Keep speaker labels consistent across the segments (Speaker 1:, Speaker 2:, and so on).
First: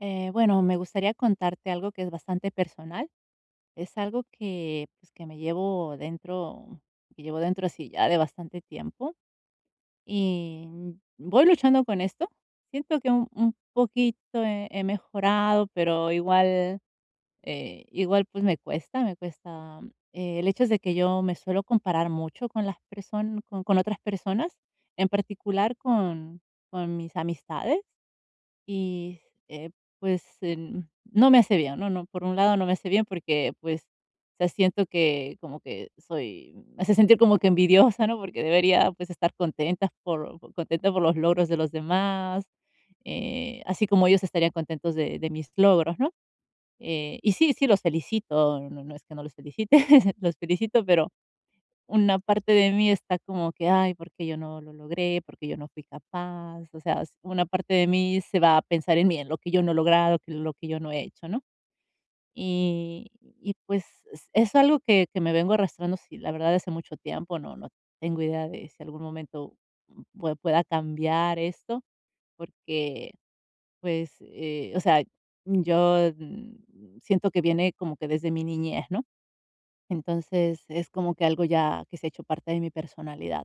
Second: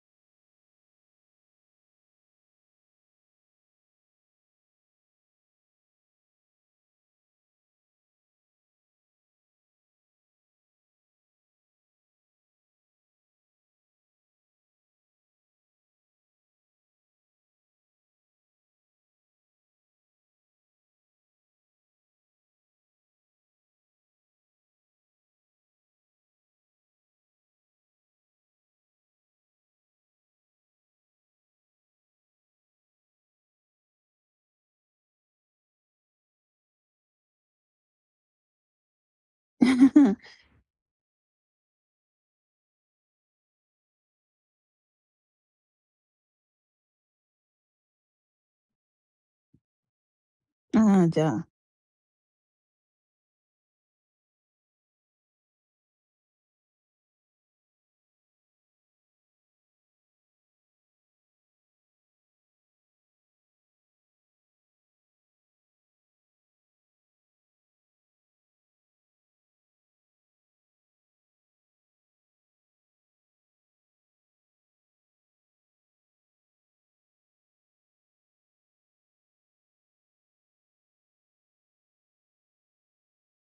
Speaker 1: Bueno, me gustaría contarte algo que es bastante personal. Es algo que, pues, que me llevo dentro, que llevo dentro así ya de bastante tiempo y voy luchando con esto. Siento que un poquito he mejorado, pero igual, igual pues me cuesta, me cuesta. El hecho es de que yo me suelo comparar mucho con las personas, con otras personas, en particular con mis amistades y, eh, pues, no me hace bien, no, no, por un lado no me hace bien porque, pues, o sea, siento que como que soy me hace sentir como que envidiosa, ¿no? Porque debería, pues, estar contenta contenta por los logros de los demás, así como ellos estarían contentos de mis logros, ¿no? Y sí, sí los felicito, no, no, no es que no los felicite, los felicito,
Speaker 2: Ah,
Speaker 1: pero
Speaker 2: ya.
Speaker 1: una parte de mí está como que, ay, porque yo no lo logré, porque yo no fui capaz, o sea, una parte de mí se va a pensar en mí, en lo que yo no he logrado, que lo que yo no he hecho, ¿no? Y pues es algo que me vengo arrastrando, sí, la verdad, hace mucho tiempo, no, no tengo idea de si algún momento pueda cambiar esto, porque, pues, o sea, yo siento que viene como que desde mi niñez, ¿no? Entonces, es como que algo ya que se ha hecho parte de mi personalidad.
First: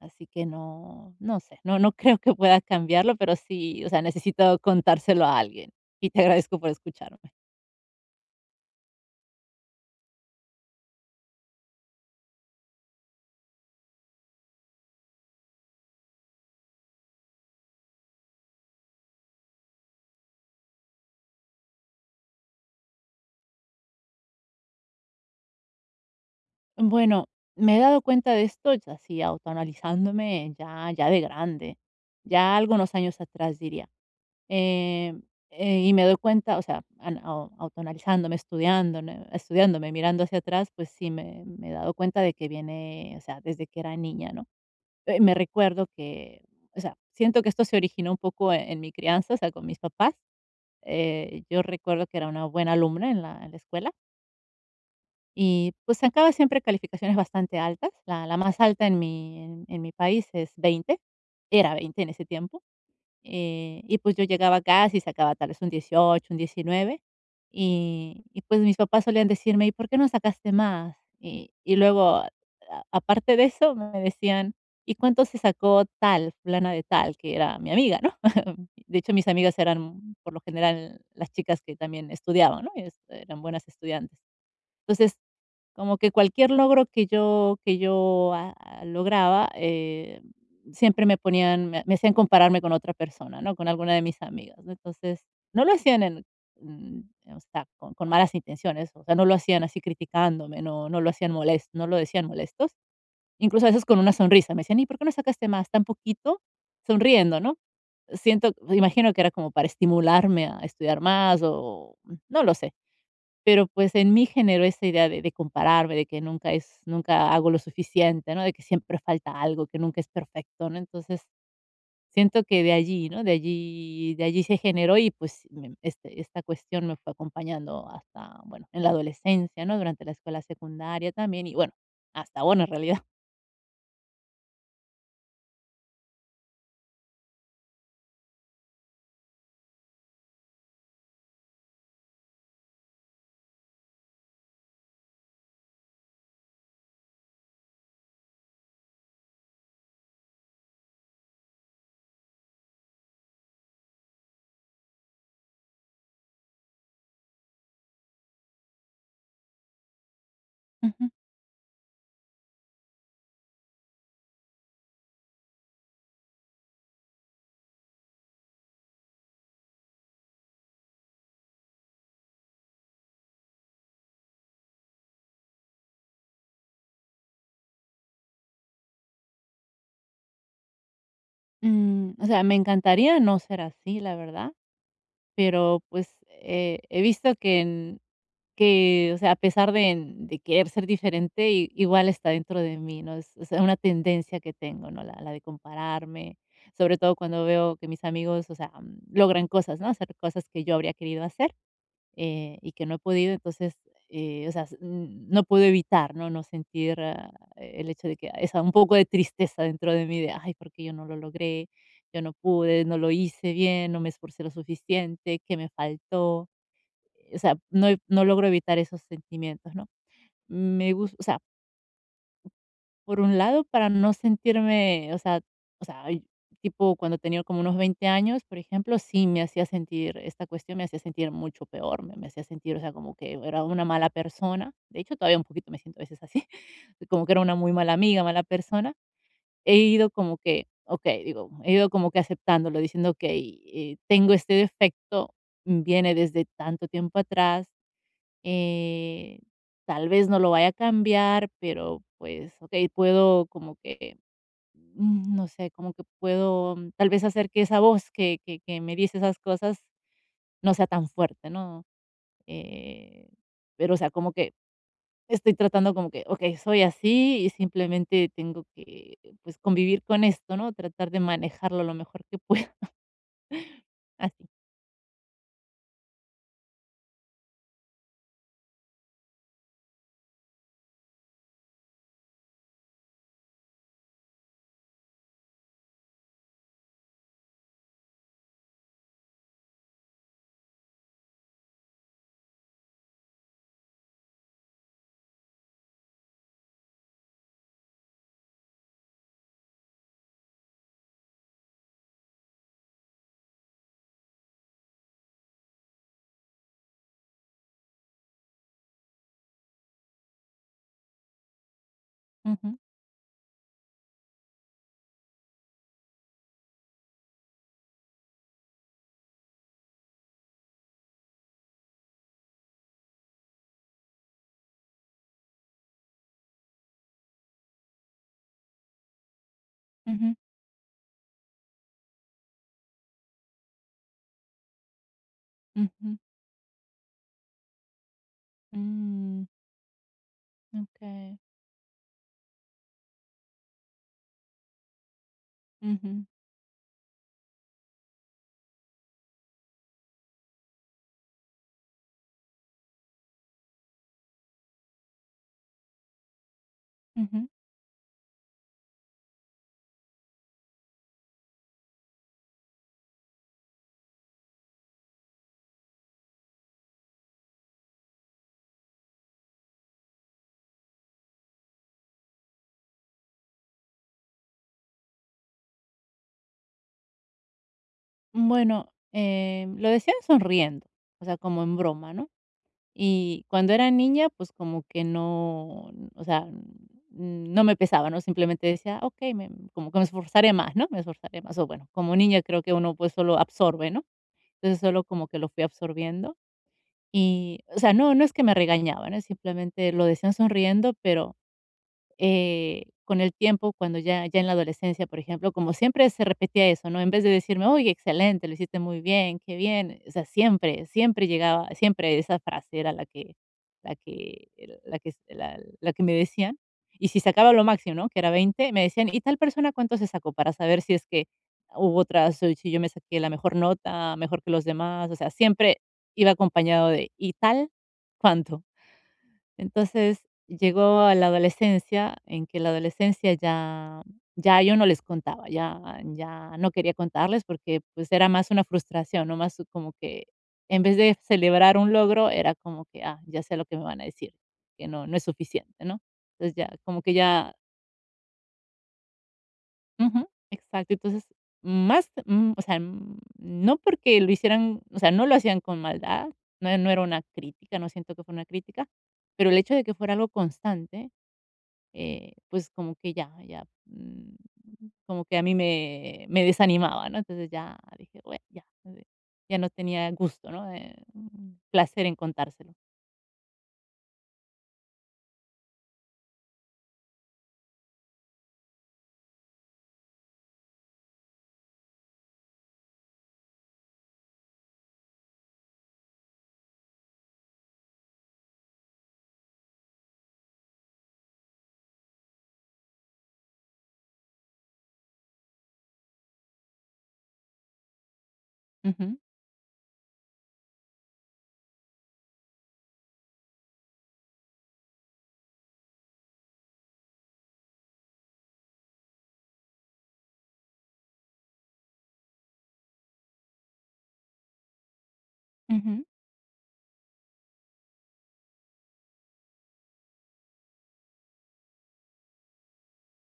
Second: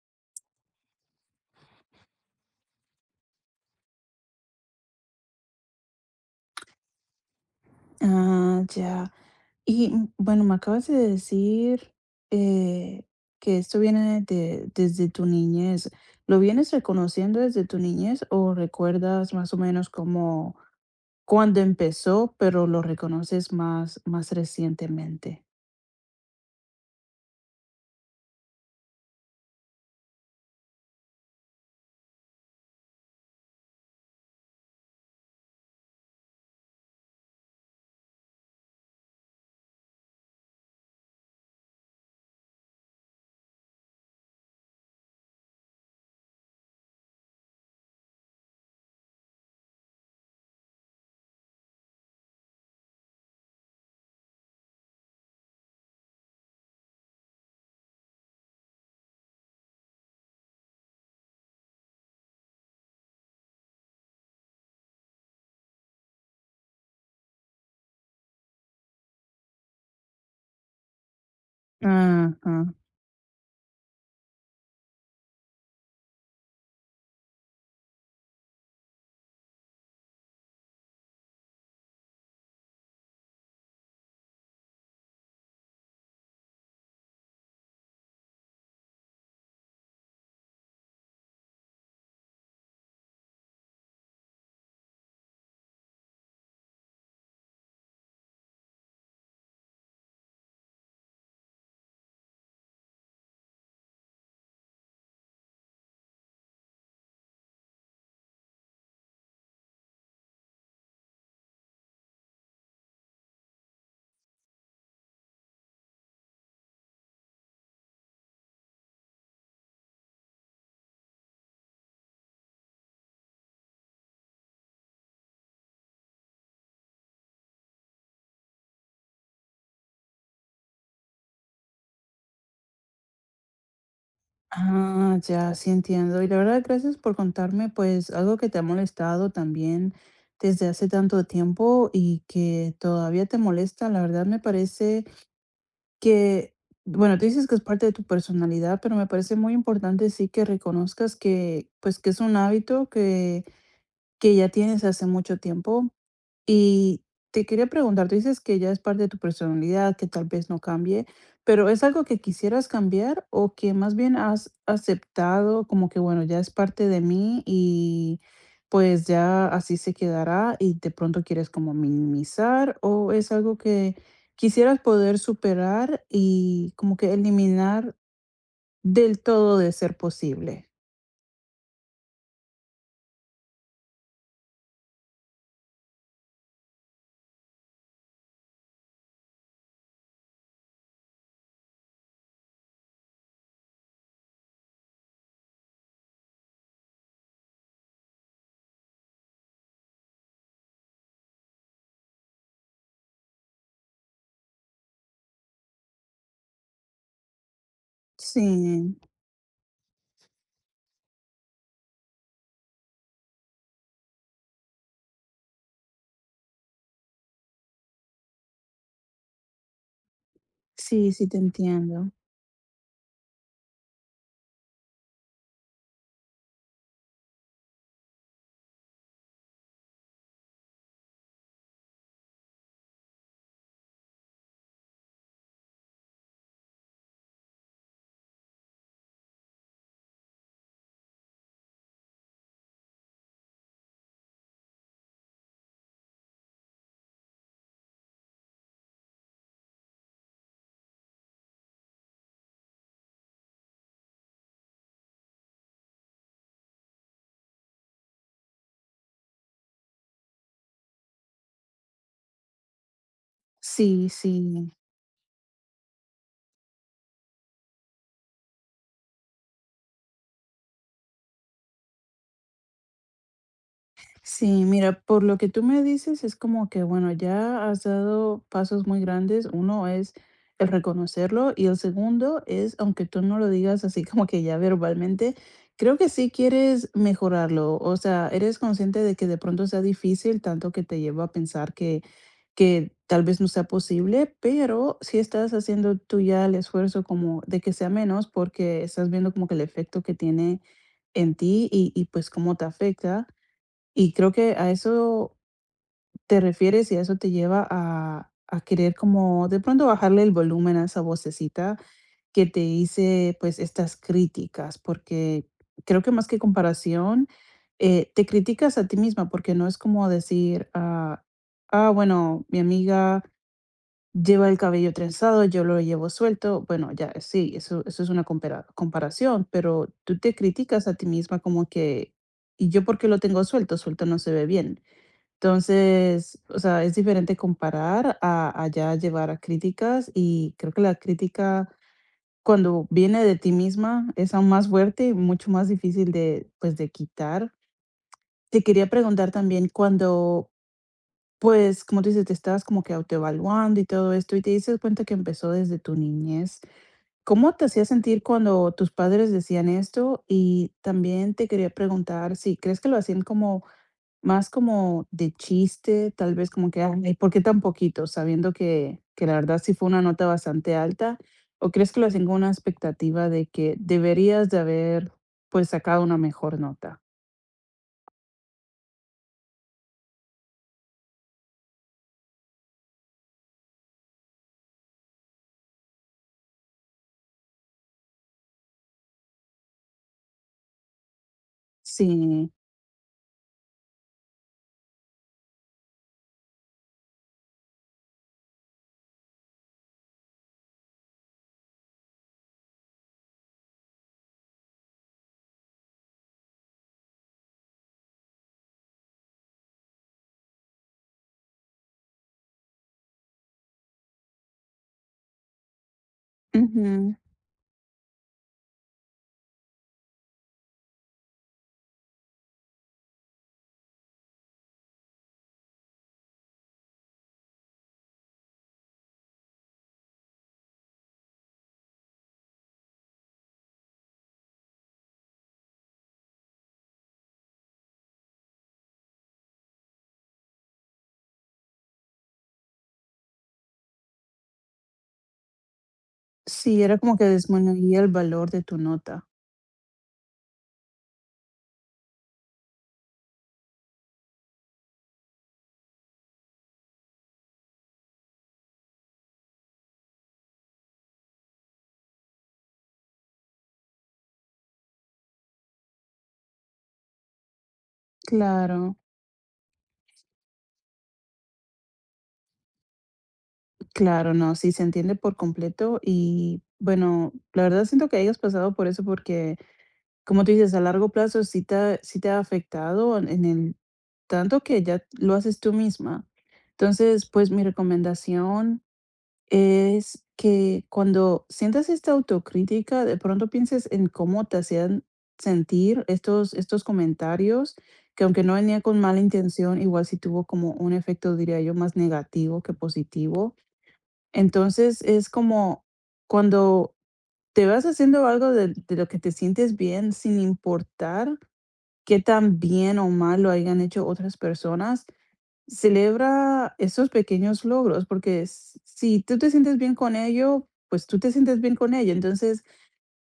Speaker 1: Así que no, no sé, no, no creo que pueda cambiarlo, pero sí, o sea, necesito contárselo a alguien. Y te agradezco por escucharme.
Speaker 2: Ah, ya. Y bueno, me acabas de decir eh, que esto viene de, desde tu niñez. ¿Lo vienes reconociendo desde tu niñez o recuerdas más o menos como cuando empezó, pero lo reconoces más, más recientemente?
Speaker 1: Bueno, me he dado cuenta de esto, ya así autoanalizándome, ya, ya de grande, ya algunos años atrás diría. Eh, y me doy cuenta, o sea, autoanalizándome, estudiándome, estudiándome, mirando hacia atrás, pues sí me he dado cuenta de que viene, o sea, desde que era niña, ¿no? Me recuerdo que, o sea, siento que esto se originó un poco en mi crianza, o sea, con mis papás. Yo recuerdo que era una buena alumna en la escuela y, pues, sacaba siempre calificaciones bastante altas. La más alta en mi país es 20, era 20 en ese tiempo. Y pues yo llegaba a casa y sacaba tal vez un 18 un 19 y pues mis papás solían decirme: "¿Y por qué no sacaste más?". Y luego, a
Speaker 2: Ajá.
Speaker 1: aparte de eso, me decían: "¿Y cuánto se sacó tal, fulana de tal?", que era mi amiga, ¿no? De hecho, mis amigas eran, por lo general, las chicas que también estudiaban, ¿no? Y Es eran buenas estudiantes. Entonces, como que cualquier logro que yo, lograba, siempre me ponían me me hacían compararme con otra persona, ¿no? Con alguna de mis amigas, ¿no? Entonces, no lo hacían mm, o sea, con malas intenciones, o sea, no lo hacían así criticándome, no lo hacían molestos, no lo decían molestos. Incluso a veces con una sonrisa, me decían: "¿Y por qué no sacaste más? Tan poquito", sonriendo, ¿no? Siento imagino que era como para estimularme a estudiar más o no lo sé. Pero, pues, en mí generó esa idea de compararme, de que nunca hago lo suficiente, ¿no? De que siempre falta algo, que nunca es perfecto, ¿no? Entonces, siento que de allí, ¿no? De allí se generó y, pues, sí, esta cuestión me fue acompañando hasta, bueno, en la adolescencia, ¿no? Durante la escuela secundaria también y, bueno, hasta ahora en realidad.
Speaker 2: Ah, ya, sí entiendo. Y la verdad, gracias por contarme, pues, algo que te ha molestado también desde hace tanto tiempo y que todavía te molesta. La verdad, me parece que, bueno, tú dices que es parte de tu personalidad, pero me parece muy importante sí que reconozcas que, pues, que es un hábito que ya tienes hace mucho tiempo. Y te quería preguntar, tú dices que ya es parte de tu personalidad, que tal vez no cambie,
Speaker 1: Ujú.
Speaker 2: pero ¿es algo que quisieras cambiar o que más bien has aceptado como que, bueno, ya es parte de mí y pues ya así se quedará y de pronto quieres como minimizar o es algo que quisieras poder superar y como que eliminar del todo de ser posible?
Speaker 1: O sea, me encantaría no ser así, la verdad, pero, pues, he visto que en Que, o sea, a pesar de querer ser diferente, i igual está dentro de mí, ¿no? Es, o una tendencia que tengo, ¿no? La de compararme, sobre todo cuando veo que mis amigos, o sea, logran cosas, ¿no? Hacer cosas que yo habría querido hacer, y que no he podido. Entonces, o sea, no puedo evitar, ¿no? No sentir, el hecho de que esa un
Speaker 2: Sí.
Speaker 1: poco de tristeza dentro de mí de: "Ay, ¿por qué yo no lo logré? Yo no pude, no lo hice bien, no me esforcé lo suficiente, ¿qué me faltó?". O sea, no logro evitar esos sentimientos, ¿no? Me
Speaker 2: Sí,
Speaker 1: gusta, o
Speaker 2: sí, te
Speaker 1: sea,
Speaker 2: entiendo.
Speaker 1: por un lado, para no sentirme, o sea, ay, tipo cuando tenía como unos 20 años, por ejemplo, sí, me hacía sentir esta cuestión me hacía sentir mucho peor, me hacía sentir, o sea, como que era una mala persona. De hecho, todavía un poquito me siento a veces así, como que era una muy mala amiga, mala persona. He ido como que, okey, digo, he ido como que aceptándolo, diciendo: "Okey, tengo este defecto, viene desde tanto tiempo atrás". Eh, tal vez no lo vaya a cambiar, pero pues, ok, puedo como que, no sé, como que puedo, tal vez, hacer que esa voz que me dice esas cosas no sea tan fuerte, ¿no? Eh, pero, o
Speaker 2: Sí,
Speaker 1: sea, como que
Speaker 2: sí.
Speaker 1: estoy tratando como que, ok, soy así y simplemente tengo que, pues, convivir con esto, ¿no? Tratar de manejarlo lo mejor que pueda. Así.
Speaker 2: Sí, mira, por lo que tú me dices, es como que, bueno, ya has dado pasos muy grandes. Uno es el reconocerlo y el segundo es, aunque tú no lo digas así como que ya verbalmente, creo que sí quieres mejorarlo. O sea, eres consciente de que de pronto sea difícil, tanto que te lleva a pensar que tal vez no sea posible, pero si estás haciendo tú ya el esfuerzo como de que sea menos, porque estás viendo como que el efecto que tiene en ti y pues cómo te afecta. Y creo que a eso te refieres y a eso te lleva a querer como de pronto bajarle el volumen a esa vocecita que te
Speaker 1: Ujú,
Speaker 2: dice, pues, estas críticas, porque creo que más que comparación, te criticas a ti misma, porque no es como decir, ah, ah, bueno, mi amiga lleva el cabello trenzado, yo lo llevo suelto. Bueno, ya sí, eso es una compara- comparación, pero tú te
Speaker 1: ujú,
Speaker 2: criticas a ti misma como que, ¿y yo por qué lo tengo suelto? Suelto no se ve bien.
Speaker 1: ujú.
Speaker 2: Entonces, o sea, es diferente comparar a ya llevar a
Speaker 1: Mm,
Speaker 2: críticas y creo que la
Speaker 1: okey.
Speaker 2: crítica cuando viene de ti misma es aún más fuerte y mucho más difícil
Speaker 1: Ujú,
Speaker 2: de, pues, de quitar. Te quería preguntar también cuando pues, como tú dices, te estabas como que autoevaluando y todo esto, y te diste cuenta que empezó desde tu niñez.
Speaker 1: ujú.
Speaker 2: ¿Cómo te hacía sentir cuando tus padres decían esto? Y también te quería preguntar si crees que lo hacían como más como de chiste, tal vez como que, ay, ¿por qué tan poquito? Sabiendo que la verdad sí fue una nota bastante alta. ¿O crees que lo hacían con una expectativa de que deberías de haber pues sacado una mejor nota?
Speaker 1: Bueno, lo decían sonriendo, o sea, como en broma, ¿no? Y cuando era niña, pues como que no, o sea, no me pesaba, ¿no? Simplemente decía, ok, como que me esforzaré más, ¿no? Me esforzaré más. O bueno, como niña
Speaker 2: Sí.
Speaker 1: creo que uno pues solo absorbe, ¿no? Entonces solo como que lo fui absorbiendo. Y, o sea, no, no es que me regañaban, ¿no? Simplemente lo decían sonriendo, pero con el tiempo, cuando ya en la adolescencia, por ejemplo, como siempre se repetía eso, ¿no? En vez de decirme: "Oye, excelente, lo hiciste muy bien, qué bien", o sea, siempre, siempre llegaba, siempre esa frase era la que la que me decían. Y
Speaker 2: Ujú.
Speaker 1: si sacaba lo máximo, ¿no? Que era 20, me decían: "¿Y tal persona cuánto se sacó?", para saber si es que hubo otras, o si yo me saqué la mejor nota, mejor que los demás, o sea, siempre iba acompañado de: "¿Y tal cuánto?". Entonces, llegó a la adolescencia, en que la adolescencia ya yo no les contaba, ya no quería contarles porque, pues, era más una frustración, ¿no? Más como que en vez de celebrar un logro, era como que: "Ah, ya sé lo que me van a decir, que no es suficiente", ¿no? Entonces, ya
Speaker 2: Sí, era
Speaker 1: como que
Speaker 2: como que
Speaker 1: ya.
Speaker 2: disminuía el valor de tu nota.
Speaker 1: Ujú, exacto. Entonces, más, o sea, no porque lo hicieran, o sea, no lo hacían con maldad, no era una crítica, no siento que fue una crítica, pero el hecho de que fuera algo constante, pues como que ya, ya, como que a mí me desanimaba, ¿no? Entonces ya dije, bueno, ya,
Speaker 2: Claro,
Speaker 1: ya no tenía gusto, ¿no? Placer en contárselo.
Speaker 2: claro, no, sí, se entiende por completo y bueno, la verdad siento que hayas pasado por eso porque, como tú dices, a largo plazo sí te ha afectado en el tanto que ya lo haces tú misma. Entonces, pues mi recomendación es que cuando sientas esta autocrítica, de pronto pienses en cómo te hacían sentir estos, estos comentarios, que aunque no venía con
Speaker 1: Ujú,
Speaker 2: mala intención, igual sí tuvo como un efecto, diría yo, más negativo que positivo. Entonces, es como cuando te vas haciendo algo de lo que te sientes bien, sin importar qué tan bien o mal lo hayan hecho otras personas,
Speaker 1: ujú,
Speaker 2: celebra esos pequeños logros, porque s si tú te sientes bien con ello, pues tú te sientes bien con ello. Entonces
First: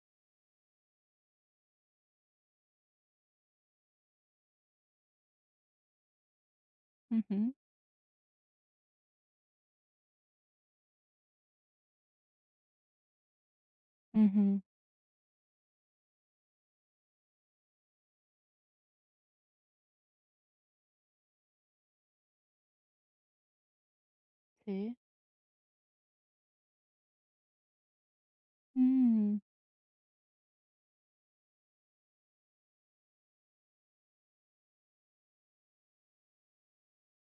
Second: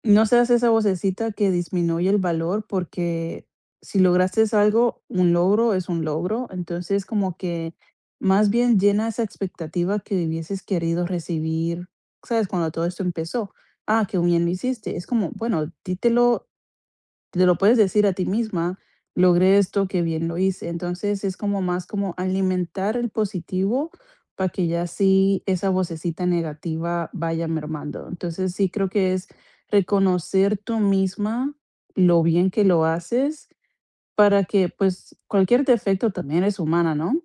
Speaker 2: no seas esa vocecita que disminuye el valor, porque si lograste algo, un logro es un logro. Entonces, como
Speaker 1: ujú,
Speaker 2: que más bien llena esa expectativa que hubieses querido recibir, ¿sabes? Cuando todo esto empezó. Ah, qué bien lo
Speaker 1: ujú.
Speaker 2: hiciste. Es como, bueno, dítelo te lo puedes decir a ti misma, logré esto, qué bien lo hice. Entonces, es como más como alimentar el positivo para que ya
Speaker 1: Sí.
Speaker 2: sí esa vocecita negativa vaya mermando. Entonces, sí creo que es
Speaker 1: Mm,
Speaker 2: reconocer tú misma lo bien que lo haces para que, pues, cualquier defecto también es humana, ¿no?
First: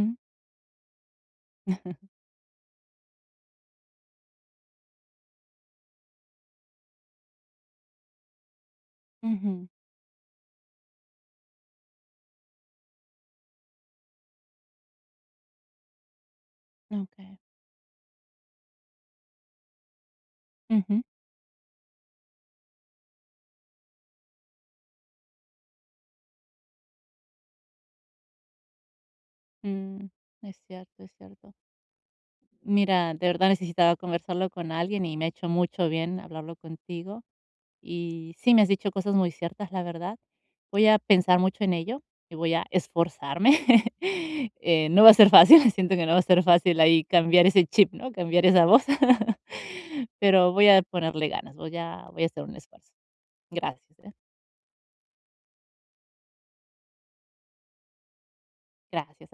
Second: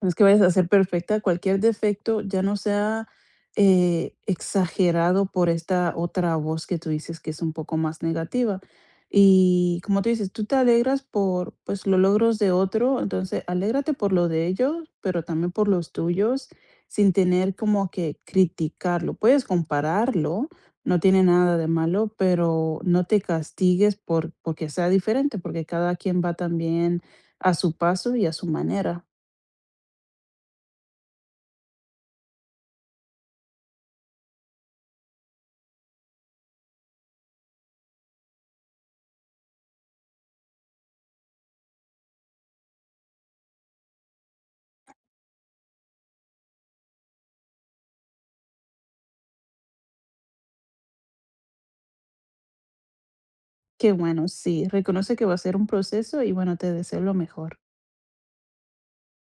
Speaker 2: No es que vayas a ser perfecta, cualquier defecto ya no sea, exagerado por esta otra voz que tú dices que es un poco más negativa.
Speaker 1: ujú.
Speaker 2: Y como tú dices, tú te alegras por, pues, los logros de otro, entonces alégrate por lo de ellos, pero también por los tuyos, sin
Speaker 1: Ok.
Speaker 2: tener como que criticarlo. Puedes compararlo, no
Speaker 1: Ujú.
Speaker 2: tiene nada de malo, pero no te castigues por porque sea diferente, porque cada quien va también a su paso y a su manera.
Speaker 1: Mm, es cierto, es cierto. Mira, de verdad necesitaba conversarlo con alguien y me ha hecho mucho bien hablarlo contigo. Y sí, me has dicho cosas muy ciertas, la verdad. Voy a pensar mucho en ello y voy a esforzarme. No va a ser fácil, siento que no va a ser fácil ahí cambiar ese chip, ¿no? Cambiar esa voz. Pero voy a ponerle ganas, voy a hacer un esfuerzo.
Speaker 2: Qué
Speaker 1: Gracias, ¿eh?
Speaker 2: bueno, sí, reconoce que va a ser un proceso y bueno, te deseo lo mejor.
Speaker 1: Gracias.